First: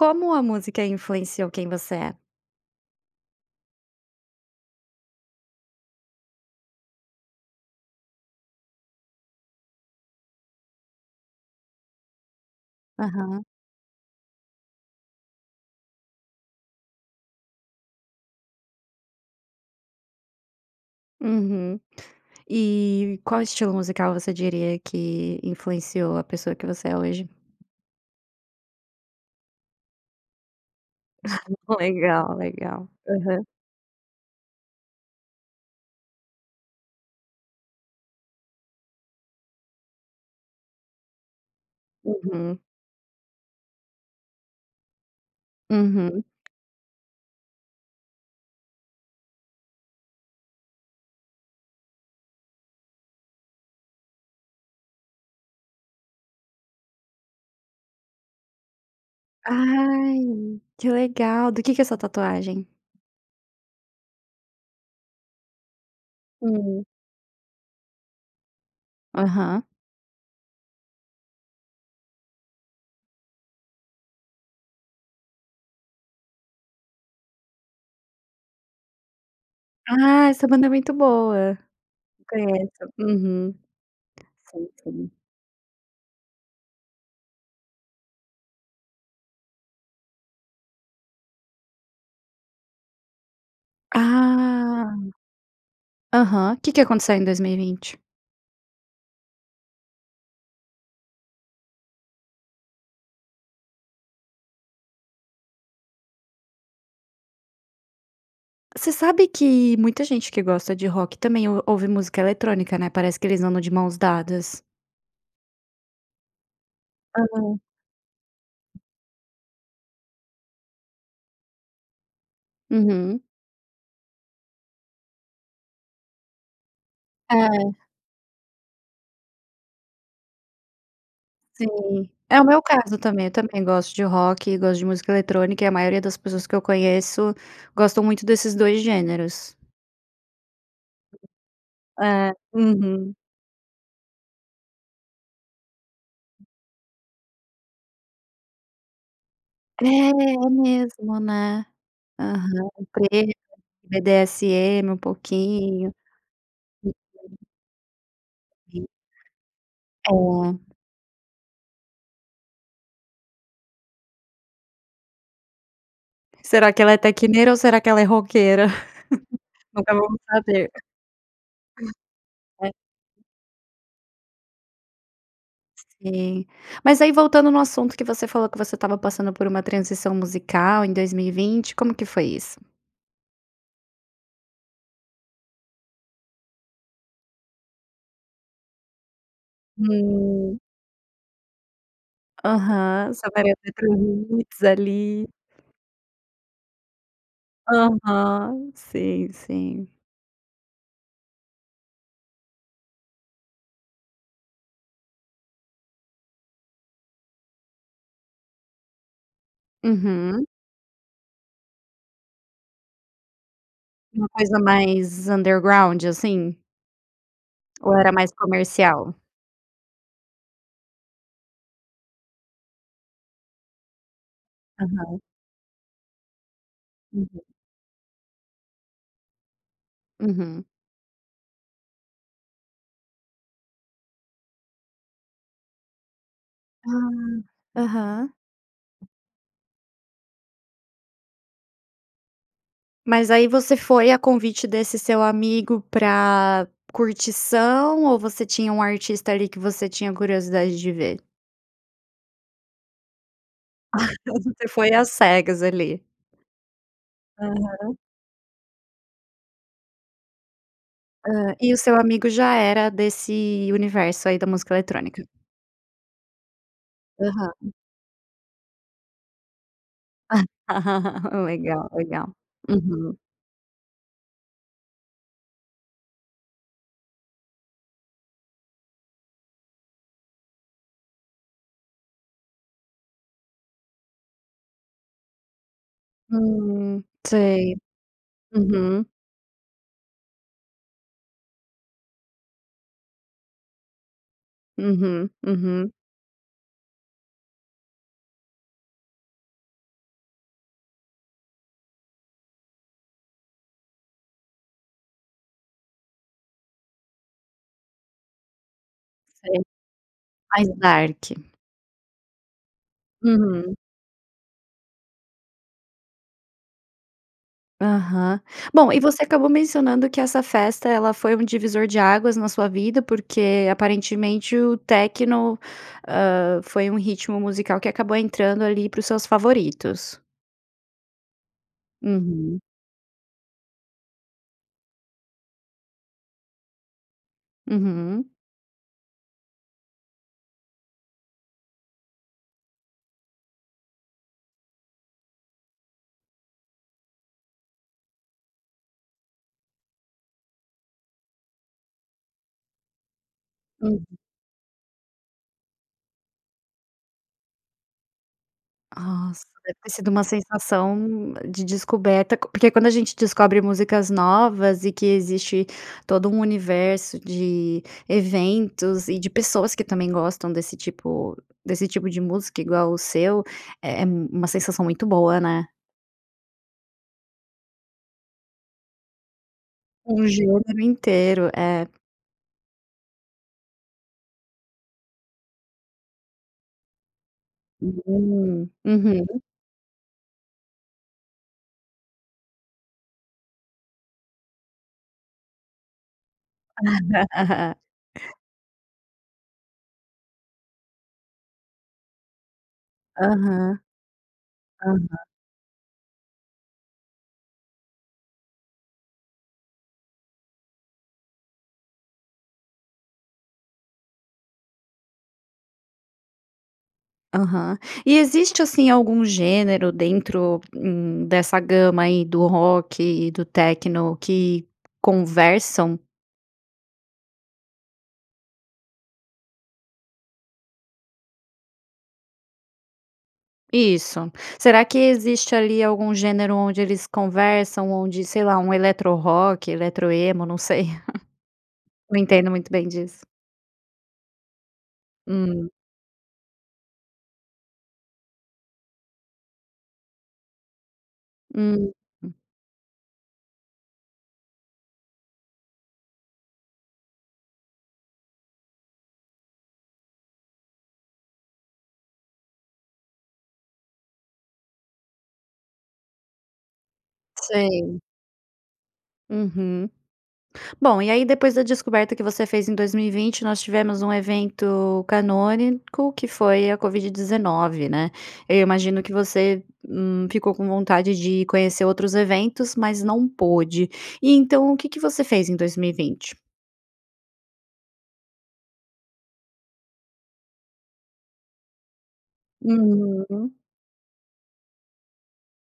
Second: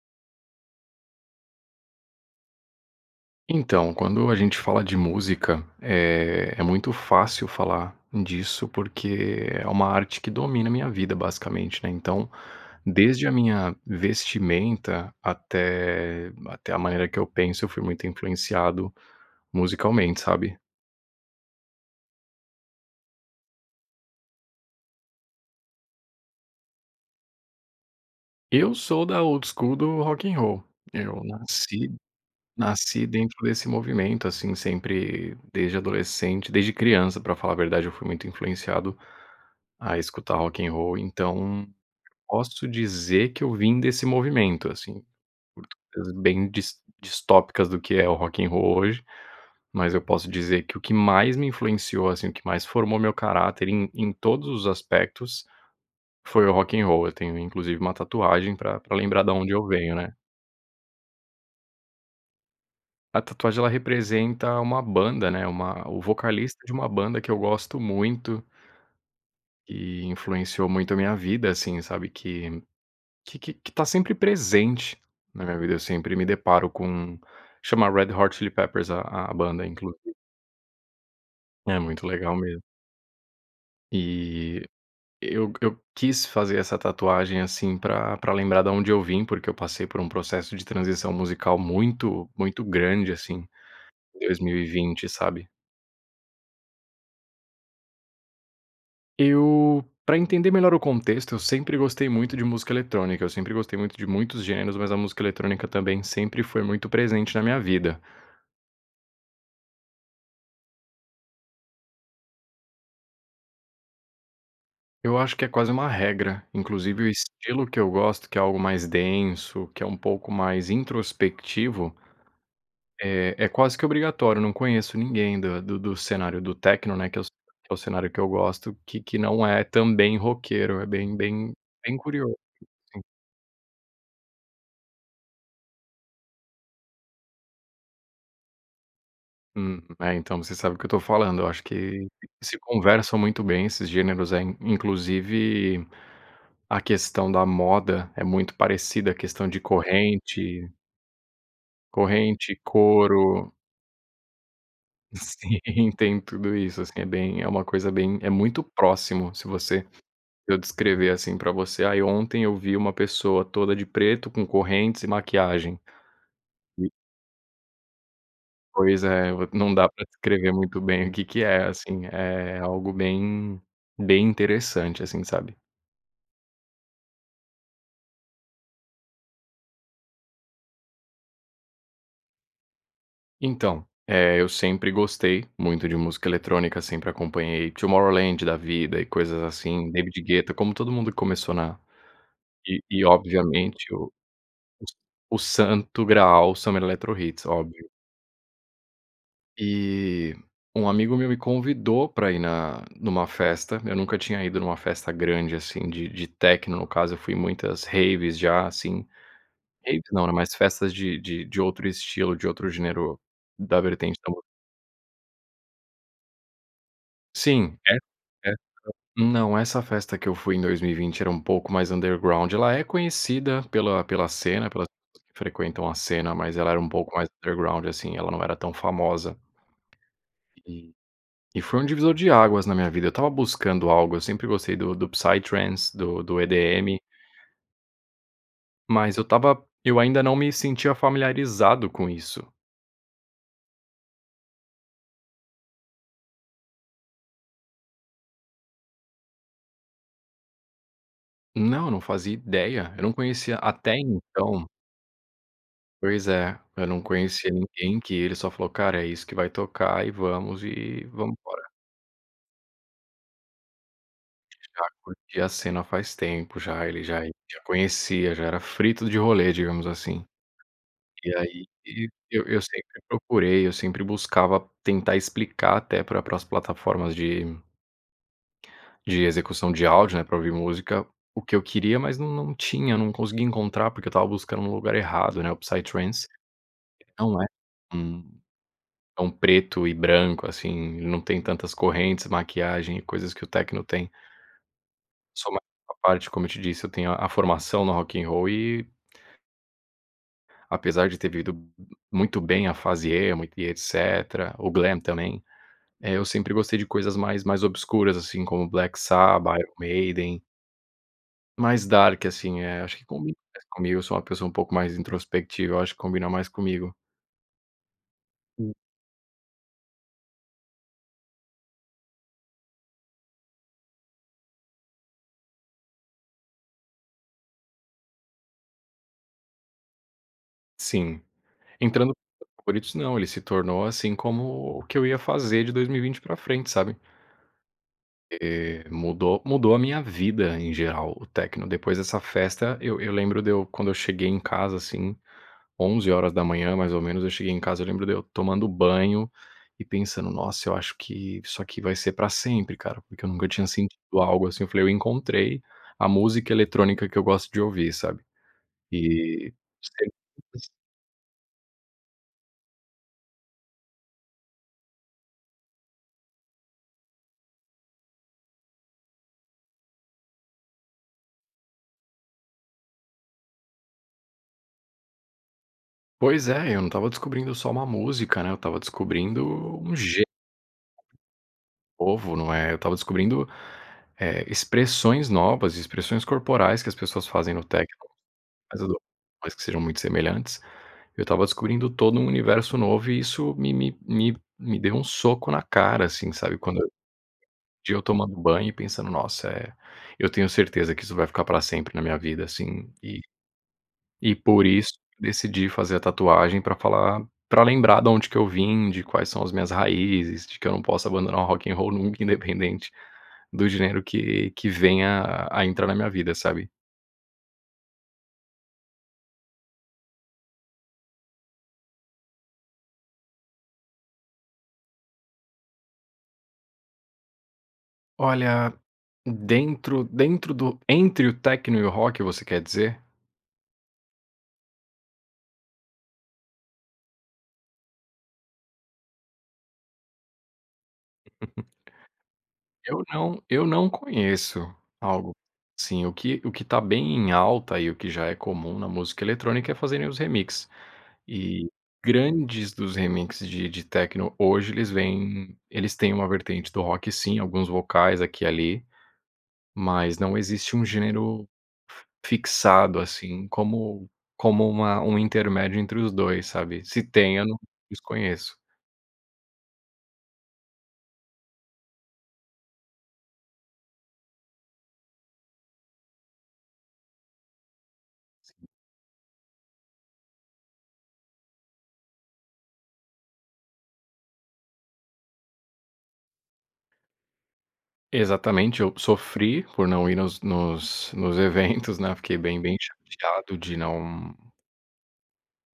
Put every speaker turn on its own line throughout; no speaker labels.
Como a música influenciou quem você é?
Então, quando a gente fala de música, é é muito fácil falar disso, porque é uma arte que domina a minha vida, basicamente, né. Então desde a
Aham.
minha vestimenta até até a maneira que eu penso, eu fui muito influenciado musicalmente, sabe.
Uhum. E qual estilo musical você diria que influenciou a pessoa que você é hoje?
Eu sou da old school do Rock and Roll. Eu nasci
Legal, legal.
nasci dentro
Aham.
desse movimento, assim, sempre, desde adolescente desde criança, pra falar a verdade. Eu fui muito influenciado a escutar Rock and Roll, então,
Uhum.
posso dizer que eu vim desse movimento, assim, por [unintelligible]
Uhum.
bem dis distópicas do que é o Rock and Roll hoje, mas eu posso dizer que o que mais me influenciou, assim, o que mais formou meu caráter, em em todos os aspectos, foi o Rock and Roll. Eu tenho, inclusive, uma tatuagem pra pra lembrar da onde eu venho, né.
Ai, que legal. Do que que é a sua tatuagem?
A tatuagem, ela representa uma banda, né, uma o vocalista de
Hum.
uma banda, que eu gosto muito
Aham.
e influenciou muito a minha vida, assim, sabe, que que que que tá sempre presente na minha vida, eu sempre me deparo com chama Red Hot Chili Peppers a a banda inclusi
Ah, essa banda é muito boa.
É muito legal mesmo.
Conheço, uhum.
E
Sim, sim.
eu eu quis fazer essa tatuagem, assim, pra pra lembrar da onde eu vim. Porque eu passei por processo de transição musical muito, muito grande, assim, em dois mil e
Ah!
vinte, sabe.
Aham, que que aconteceu em 2020?
Eu pra entender melhor o contexto, eu sempre gostei muito de música eletrônica. Eu sempre gostei muito de muitos gêneros, mas a música eletrônica também sempre foi muito presente na minha vida.
Você sabe que muita gente que gosta de rock, também o ouve música eletrônica, né? Parece que eles andam de mãos dadas.
Eu acho que é quase uma regra. Inclusive, o
Aham.
estilo que eu gosto, que é algo mais denso, que é um pouco mais introspectivo,
Uhum.
é é quase que obrigatório. Não conheço ninguém da do do do cenário do techno, né, que é que é o
É.
cenário que eu gosto, que que não é também roqueiro. É bem bem bem
Sim.
curioso,
É o meu caso
assim.
também, eu também gosto de rock e gosto de música eletrônica, e a maioria das pessoas que eu conheço, gostam muito desses 2 gêneros.
Hum. É, então você sabe do que eu tô falando. Eu acho que
É.
se
Uhum.
conversam muito bem esses gêneros. Eh, inclusive, a questão da moda é muito parecida, a questão de
É, é
corrente
mesmo, né?
corrente,
Aham. O preto,
couro.
o BDSN um
Sim.
pouquinho.
Tem tudo isso assim é bem
[unintelligible]
é uma coisa bem, é muito próximo se você se
Uhum.
eu
É.
descrever assim pra você: "Aí ontem eu vi uma pessoa toda de preto com correntes e maquiagem."
Será que
E.
ela é techneira ou será que ela é roqueira?
Pois é, v não dá
Nunca
pra
vamos
descrever
saber.
muito bem o que que é assim, é
É.
algo bem bem interessante, assim, sabe?
Sim. Mas aí voltando no assunto que você falou que você estava passando por uma transição musical em 2020, como que foi isso?
Então. Eh, eu sempre gostei muito de música eletrônica. Sempre acompanhei Tomorrowland da vida, e coisas assim, David Guetta.
Hum.
Como todo mundo que começou na e e,
Aham. Summer
obviamente, o
Eletrohits hits
o S
ali.
o Santo Graal, o Summer EletroHits, óbvio.
Aham. Sim, sim.
E um amigo meu me convidou pra ir na numa festa. Eu nunca tinha ido numa festa grande, assim, de de techno. No caso, eu fui em muitas raves já, assim. Raves não, era
Uhum.
mais festas de de de outro estilo, de outro gênero, da vertente
Uma
da música.
coisa mais underground assim?
Sim. E
Ou
e
era mais
essa
comercial?
não, essa festa que eu fui em 2020 era um pouco mais underground. Ela é conhecida pela pela cena, pela que
Aham.
frequentam a cena. Mas ela era um pouco mais
Uhum.
underground assim, ela não era tão famosa.
Uhum.
E e foi um divisor de águas na minha vida. Eu estava buscando algo, eu sempre gostei do do do psytrance, do do EDM.
Ah. Aham.
Mas eu estava eu ainda não me sentia familiarizado com isso.
Mas aí você foi a convite desse seu amigo pra curtição ou você tinha um artista ali que você tinha curiosidade de ver?
Não, não fazia ideia. Eu não conhecia até então.
Você foi às cegas ali.
Pois é. Eu não conhecia
Aham.
ninguém, que ele só falou: "Cara, é isso que vai tocar e vamos, e vamos
Hã.
embora."
E o seu amigo já era desse universo aí da música
Já
eletrônica.
curtia a cena faz tempo. Já ele já ele já
Aham.
conhecia. Já era frito de rolê, digamos assim. E aí,
Legal,
e
legal.
eu eu sempre
Uhum.
procurei, eu sempre buscava tentar explicar até para as plataformas de de execução de áudio, né, para ouvir música. O que eu queria, mas nã não tinha, não consegui encontrar. Porque eu estava buscando no lugar errado, né. O psytrance
Hum,
é online.
sei.
Hum,
Uhum.
é um preto e branco, assim, ele não tem tantas correntes, maquiagem e coisas que o techno tem.
Uhum.
Só
Uhum.
[unintelligible] à parte, como eu te disse, eu tenho a a formação no rock in roll e apesar de ter vivido m m muito bem a fase emo e etc, o glam também. Eh, eu sempre gostei de coisas mais mais obscuras, assim, como Black Sabbath,
Sei.
Iron Maiden.
Mais dark.
Mais dark, assim, eh, acho que combina mais
Uhum.
comigo. Eu sou uma pessoa pouco mais introspectiva, eu acho que combina mais comigo.
Aham.
Sim.
Bom, e você acabou mencionando que essa festa, ela foi um divisor de águas na sua vida, porque aparentemente, o techno, hã, foi um ritmo musical que acabou entrando ali para os seus favoritos.
Sim entrando [unintelligible]
Uhum.
favoritos não, ele se tornou assim como o que eu ia fazer de 2020 pra frente, sabe.
Uhum.
Eh, mudou mudou a minha vida em geral, o techno. Depois dessa festa, eu eu lembro de eu, quando eu cheguei em casa, assim, 11h, mais ou menos, eu cheguei em casa. Eu lembro de eu tomando banho e pensando: "Nossa, eu acho que isso aqui vai ser pra sempre, cara." Porque eu nunca tinha
Uhum.
sentido algo assim. Eu falei: "Eu encontrei a música eletrônica que eu gosto de ouvir", sabe,
Nossa.
e
Deve ter sido uma
[unintelligible]
sensação de descoberta, porque quando a gente descobre músicas novas e que existe todo um universo de eventos e de pessoas que também gostam desse tipo desse tipo de música igual o seu, é é uma sensação muito boa, né?
Pois é, eu não estava descobrindo só uma música, né? Eu estava descobrindo um ge
Surgiu no mundo inteiro, é.
novo, não é? Eu estava descobrindo, eh, expressões novas, expressões corporais que as pessoas fazem no techno.
Hum.
Mas eu dou por
Uhum.
mais que sejam muito semelhantes. Eu estava descobrindo todo um universo novo e isso me me me me deu um soco na cara, assim. Sabe quando eu de eu tomando banho e pensando: "Nossa, eh, eu tenho certeza que isso vai ficar para sempre na minha vida, assim."
Aham.
E por isso,
Aham.
decidi fazer a tatuagem pra falar pra lembrar da onde que eu vim, de quais são as minhas raízes, de que eu não posso abandonar o rock in roll nunca, independente do gênero que que venha a entrar na minha vida, sabe?
Aham. E existe assim, algum gênero dentro, hum, dessa gama aí do rock e do techno que conversam?
Olha. Dentro dentro do entre o techno e o rock, você quer dizer?
Isso. Será que existe ali algum gênero onde eles conversam, onde sei lá, um eletro rock, eletro emo? Não sei, não entendo muito bem
Eu
disso.
não eu não conheço algo
Hum.
assim. O que o que tá bem em alta e o que já é comum na música eletrônica é fazerem os remix. E
Hum.
grande dos remix de de techno hoje, eles vêm eles têm uma vertente do rock, sim, alguns vocais aqui e ali. Mas não existe um gênero fixado, assim, como como uma um intermédio entre os dois, sabe? Se tem, eu não
Sei.
desconheço.
Uhum. Bom, e aí, depois da descoberta que você fez em 2020, nós tivemos um evento canônico, que foi a COVID-19, né? Eu
Sim.
imagino que você, hum, ficou com vontade de conhecer outros eventos, mas não pôde. E então, o que que você fez em 2020?
Exatamente, eu sofri por não ir nos nos nos eventos, né, fiquei bem bem chateado
Uhum.
de não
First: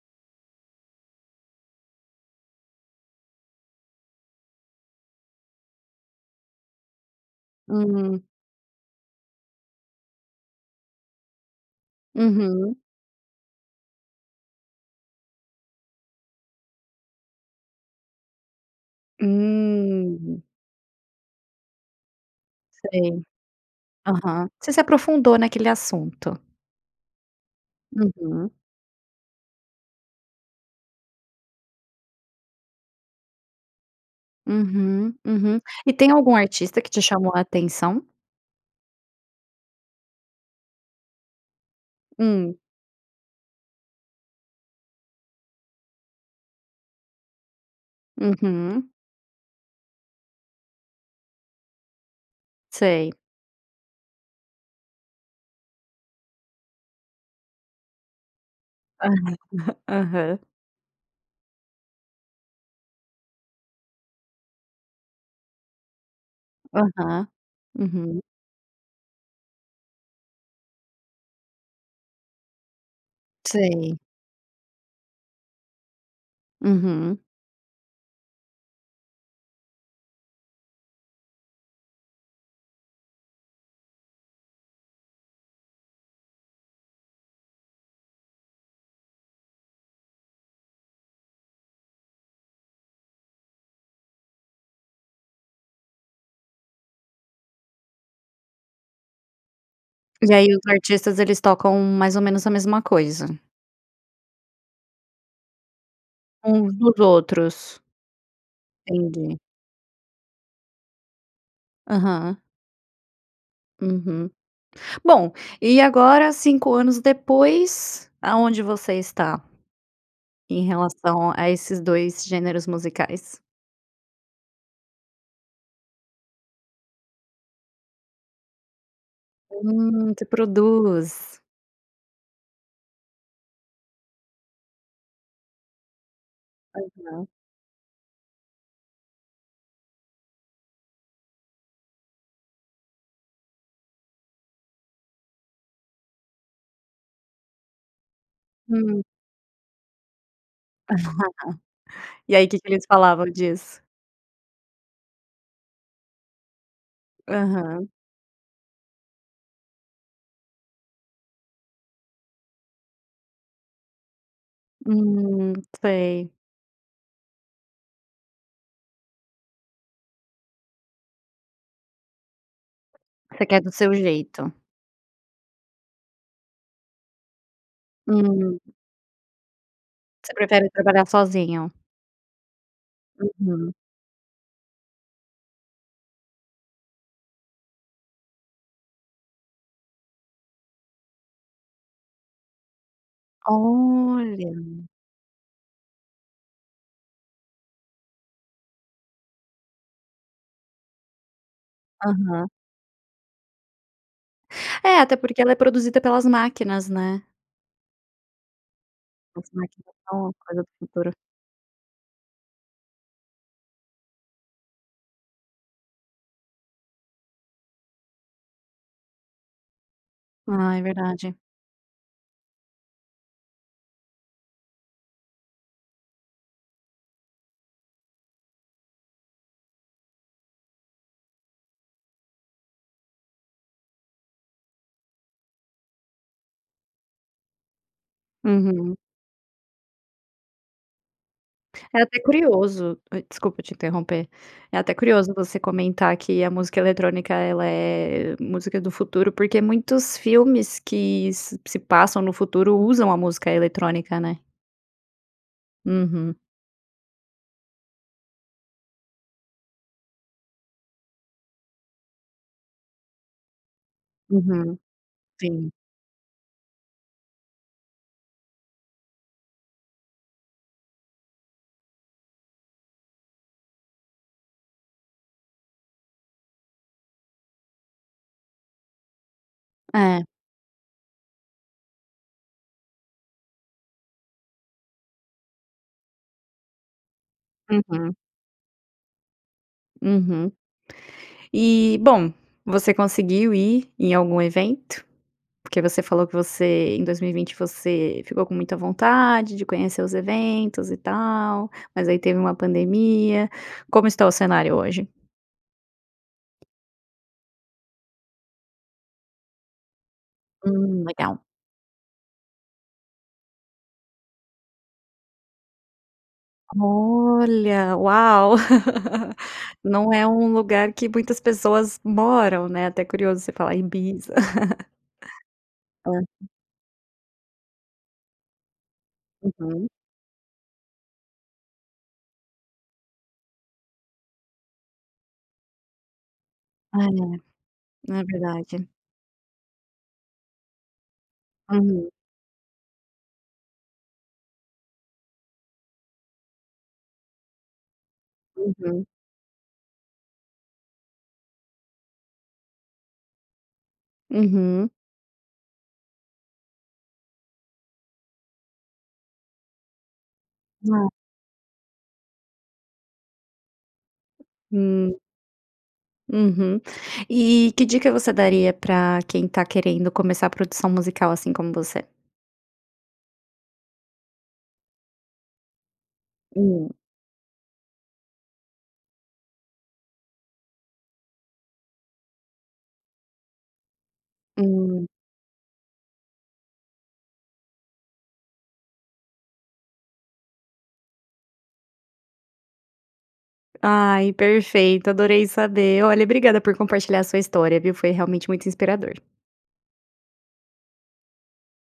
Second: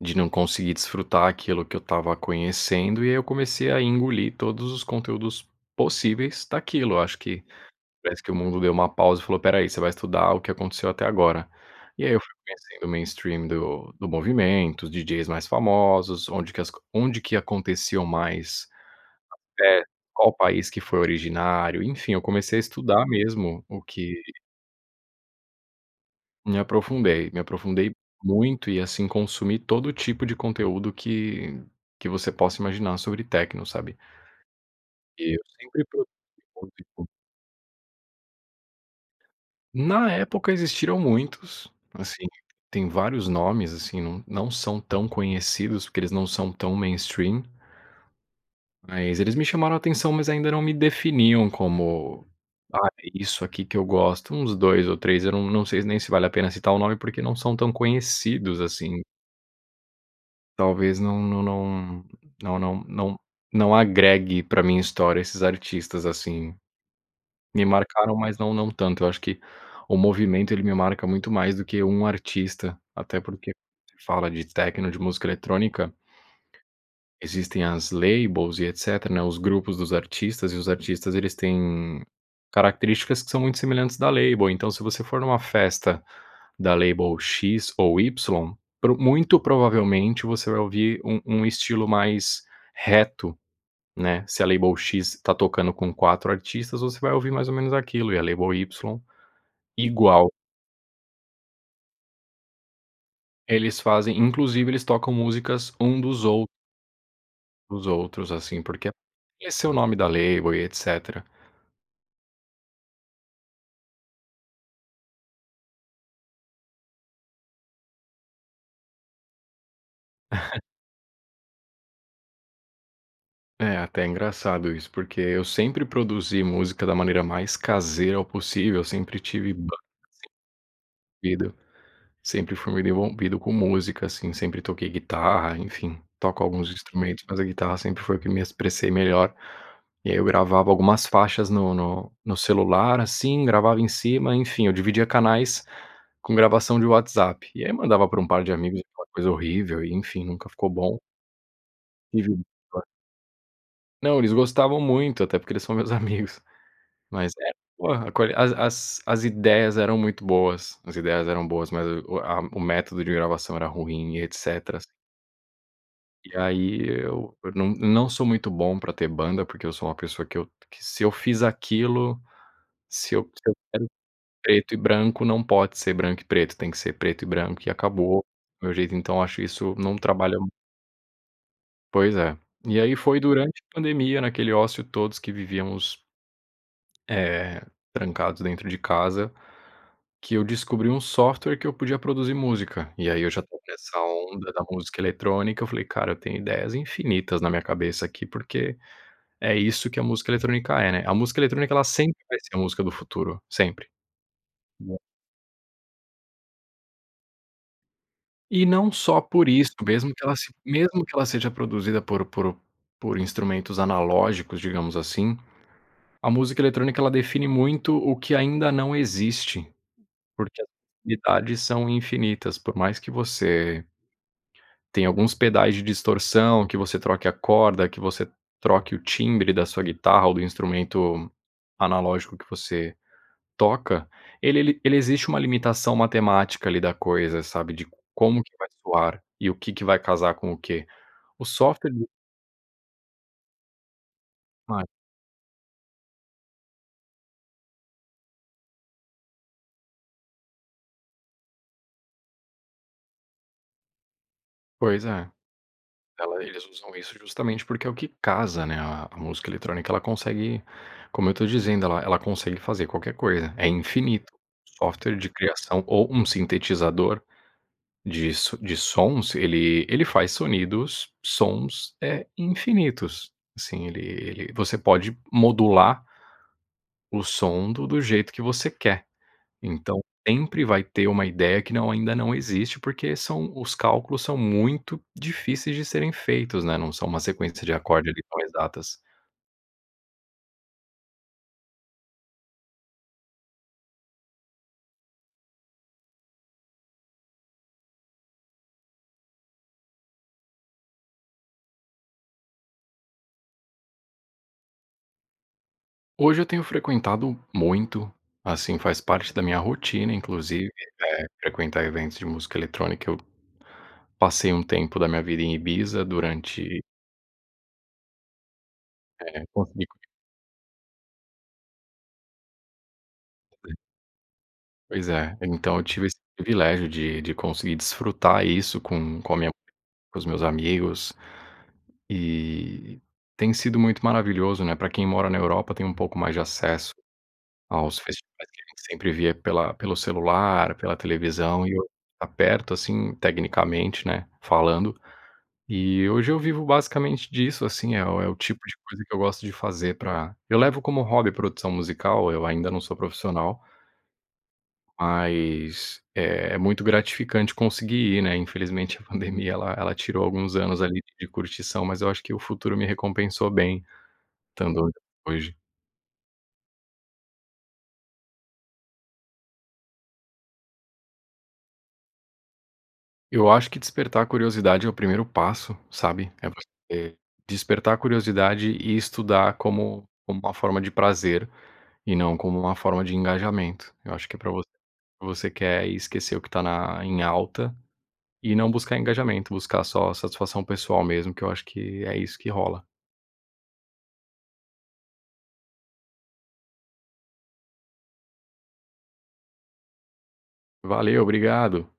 de não conseguir desfrutar aquilo que eu tava conhecendo e eu comecei a engolir todos os conteúdos possíveis daquilo. Eu acho que parece
Hum.
que o mundo deu uma pausa e falou: "Pera aí, você vai estudar o que aconteceu até agora". E aí eu fui
Uhum.
conhecendo o mainstream do do movimento, os DJs mais famosos, onde que as co onde que aconteciam mais, até qual
Hum.
país que foi originário, enfim, eu comecei a estudar
Sei,
mesmo, o que
aham, você se aprofundou naquele assunto.
me aprofundei, me aprofundei
Uhum.
muito e assim consumi todo tipo de conteúdo que que você possa imaginar sobre techno, sabe.
Uhum,
E eu
uhum.
sempre
E
[unintelligible]
tem algum artista que te
público.
chamou a atenção?
Na época existiram muitos, assim,
Hum.
tem vários nomes, assim, não não são tão conhecidos porque eles não são tão mainstream.
Uhum.
Mas eles me chamaram atenção, mas ainda não me definiam como, ah, é
Sei.
isso aqui que eu gosto, uns 2 ou 3 eu não não sei nem se vale a pena citar o nome, porque não são tão conhecidos assim.
Aham.
Talvez não não não não não não não agregue pra minha história esses artistas assim,
Aham,
me marcaram,
uhum.
mas não não tanto. Eu acho que o movimento, ele me marca muito mais do que um artista, até porque
Sei.
se fala de techno, de música eletrônica,
Uhum.
existem as labels e etc, né, os grupos dos artistas e os artistas, eles têm características que são muito semelhantes da label. Então se você for numa festa da label "x" ou "y", pro muito provavelmente você vai ouvir um um estilo mais reto, né, se a label "x" tá tocando com 4 artistas, você vai ouvir mais ou menos aquilo e a label "y", igual.
E aí os artistas eles tocam mais ou menos a mesma coisa.
Eles fazem inclusive eles tocam músicas um dos ou
Uns dos outros.
dos outros assim porque,
Entendi.
esse é o nome da label e etc.
Aham. Uhum. Bom, e agora 5 anos depois, aonde você está? Em relação a esses 2 gêneros musicais?
É até engraçado isso, porque eu sempre produzi música da maneira mais caseira possível, eu sempre tive banda
Hum, você
assim,
produz.
[unintelligible] sempre fui muito envolvido com música assim, sempre toquei guitarra, enfim, toco alguns instrumentos
Aham.
mas a guitarra sempre foi o que me expressei melhor, e aí eu gravava algumas faixas no no no celular, assim, gravava em cima, enfim, eu dividia canais com gravação de WhatsApp, e aí mandava pra um par de amigos
Hum.
aquela coisa horrível e enfim, nunca ficou bom me
E
julgo,
aí que que
vai
eles falavam disso?
Não, eles gostavam muito, até porque eles são meus amigos, mas é
Aham.
por colh as as as ideias eram muito boas, as ideias eram boas, mas o a o método de gravação era ruim e eticétera. S
Hum, sei.
e aí eu eu não não sou muito bom pra ter banda, porque eu sou uma pessoa que eu que se eu fiz aquilo, se eu
Você
se eu
quer do
quero
seu jeito.
preto e branco não pode ser branco e preto, tem que ser preto e branco e acabou,
Hum.
meu jeito, então, acho isso não
Você
trabalha
prefere trabalhar sozinho?
Pois é, e aí foi durante
Uhum.
a pandemia naquele ócio todos que vivíamos eh, trancados dentro de casa, que eu descobri um software que eu podia produzir música, e aí eu já estava nessa onda da
Olha.
música eletrônica, eu falei: "Cara, eu tenho ideias infinitas na minha cabeça aqui", porque é isso que a música eletrônica é, né. A música eletrônica ela sempre vai
Aham.
ser a música do futuro, sempre, é.
É, até porque ela é produzida pelas máquinas, né?
E não só por
As
isto.
máquinas
Mesmo
são
que
uma
ela se
coisa do
mesmo
futuro.
que ela seja produzida por por por instrumentos analógicos, digamos assim, a música eletrônica ela define muito o que ainda não existe, porque as
Ah, é verdade.
infinidades são infinitas, por mais que você tem alguns pedais de distorção, que você troque a corda, que você troque o timbre da sua guitarra ou do instrumento analógico que você toca, ele ele ele existe uma limitação matemática ali da coisa, sabe, de como que vai
Uhum.
soar, e o que que vai casar com o quê? O software
É
de
até curioso, desculpa te interromper, é
[unintelligible]
até curioso você comentar que a música eletrónica, ela é música do futuro, porque muitos filmes que se passam no futuro usam a música eletrónica, né?
Pois é,
Uhum.
ela eles usam isso justamente porque é o que casa, né, a música eletrônica ela consegue, como eu estou dizendo, ela ela consegue fazer qualquer coisa, é infinito.
Uhum,
O software de
sim.
criação ou um sintetizador de s de sons, ele ele faz sonidos sons, eh, infinitos. Assim, ele ele você pode modular o som do do jeito que você quer, então
É.
sempre vai ter uma ideia que não ainda não existe porque são os cálculos são muito difíceis de serem feitos, né, não são uma sequência de acorde,
Uhum.
ali, colhe datas.
Uhum. E, bom, você conseguiu ir em algum evento? Porque você falou que você em 2020 você ficou com muita vontade de conhecer os eventos e tal, mas aí teve uma pandemia, como está o cenário hoje?
Hoje eu tenho frequentado muito, assim, faz parte da minha rotina inclusive,
Hum,
né,
legal.
frequentar eventos de música eletrônica. Eu passei um tempo da minha vida em Ibiza durante
Olha, uau.
É, consegui
Não é um lugar que muitas pessoas moram, né, até curioso você falar
[unintelligible]
Ibiza.
Pois é, então eu tive esse
Hã.
privilégio de de conseguir desfrutar isso com com a minha
Uhum.
com os meus amigos e tem sido muito maravilhoso, né, pra quem mora na Europa tem um pouco mais de acesso
Ah é,
aos
não, é
festivais que a gente
verdade.
sempre via pela pelo celular, pela televisão e eu
Hum.
aperto, assim, tecnicamente, né, falando, e hoje eu vivo basicamente disso, assim. É o é o tipo de coisa
Uhum.
que eu gosto de fazer pra eu levo como um hobby produção musical. Eu ainda não sou profissional
Uhum.
mas é muito gratificante conseguir ir, né. Infelizmente, a pandemia ela ela tirou alguns anos ali
É.
de curtição, mas eu acho que o futuro me recompensou bem, estando
Hum.
hoje.
Uhum. E que dica você daria pra quem tá querendo começar a produção musical assim como você?
Eu acho que despertar curiosidade é o primeiro passo, sabe, é
Hum.
você despertar curiosidade e estudar como uma forma de prazer, e não como uma forma de engajamento. Eu acho que é pra
Hum.
você quer esquecer o que tá na em alta, e não buscar engajamento, buscar só satisfação pessoal mesmo que eu acho que é isso que rola.
Ai, perfeito, adorei saber. Olha, obrigada por compartilhar a sua história, viu, foi realmente muito inspirador.
Valeu, obrigado.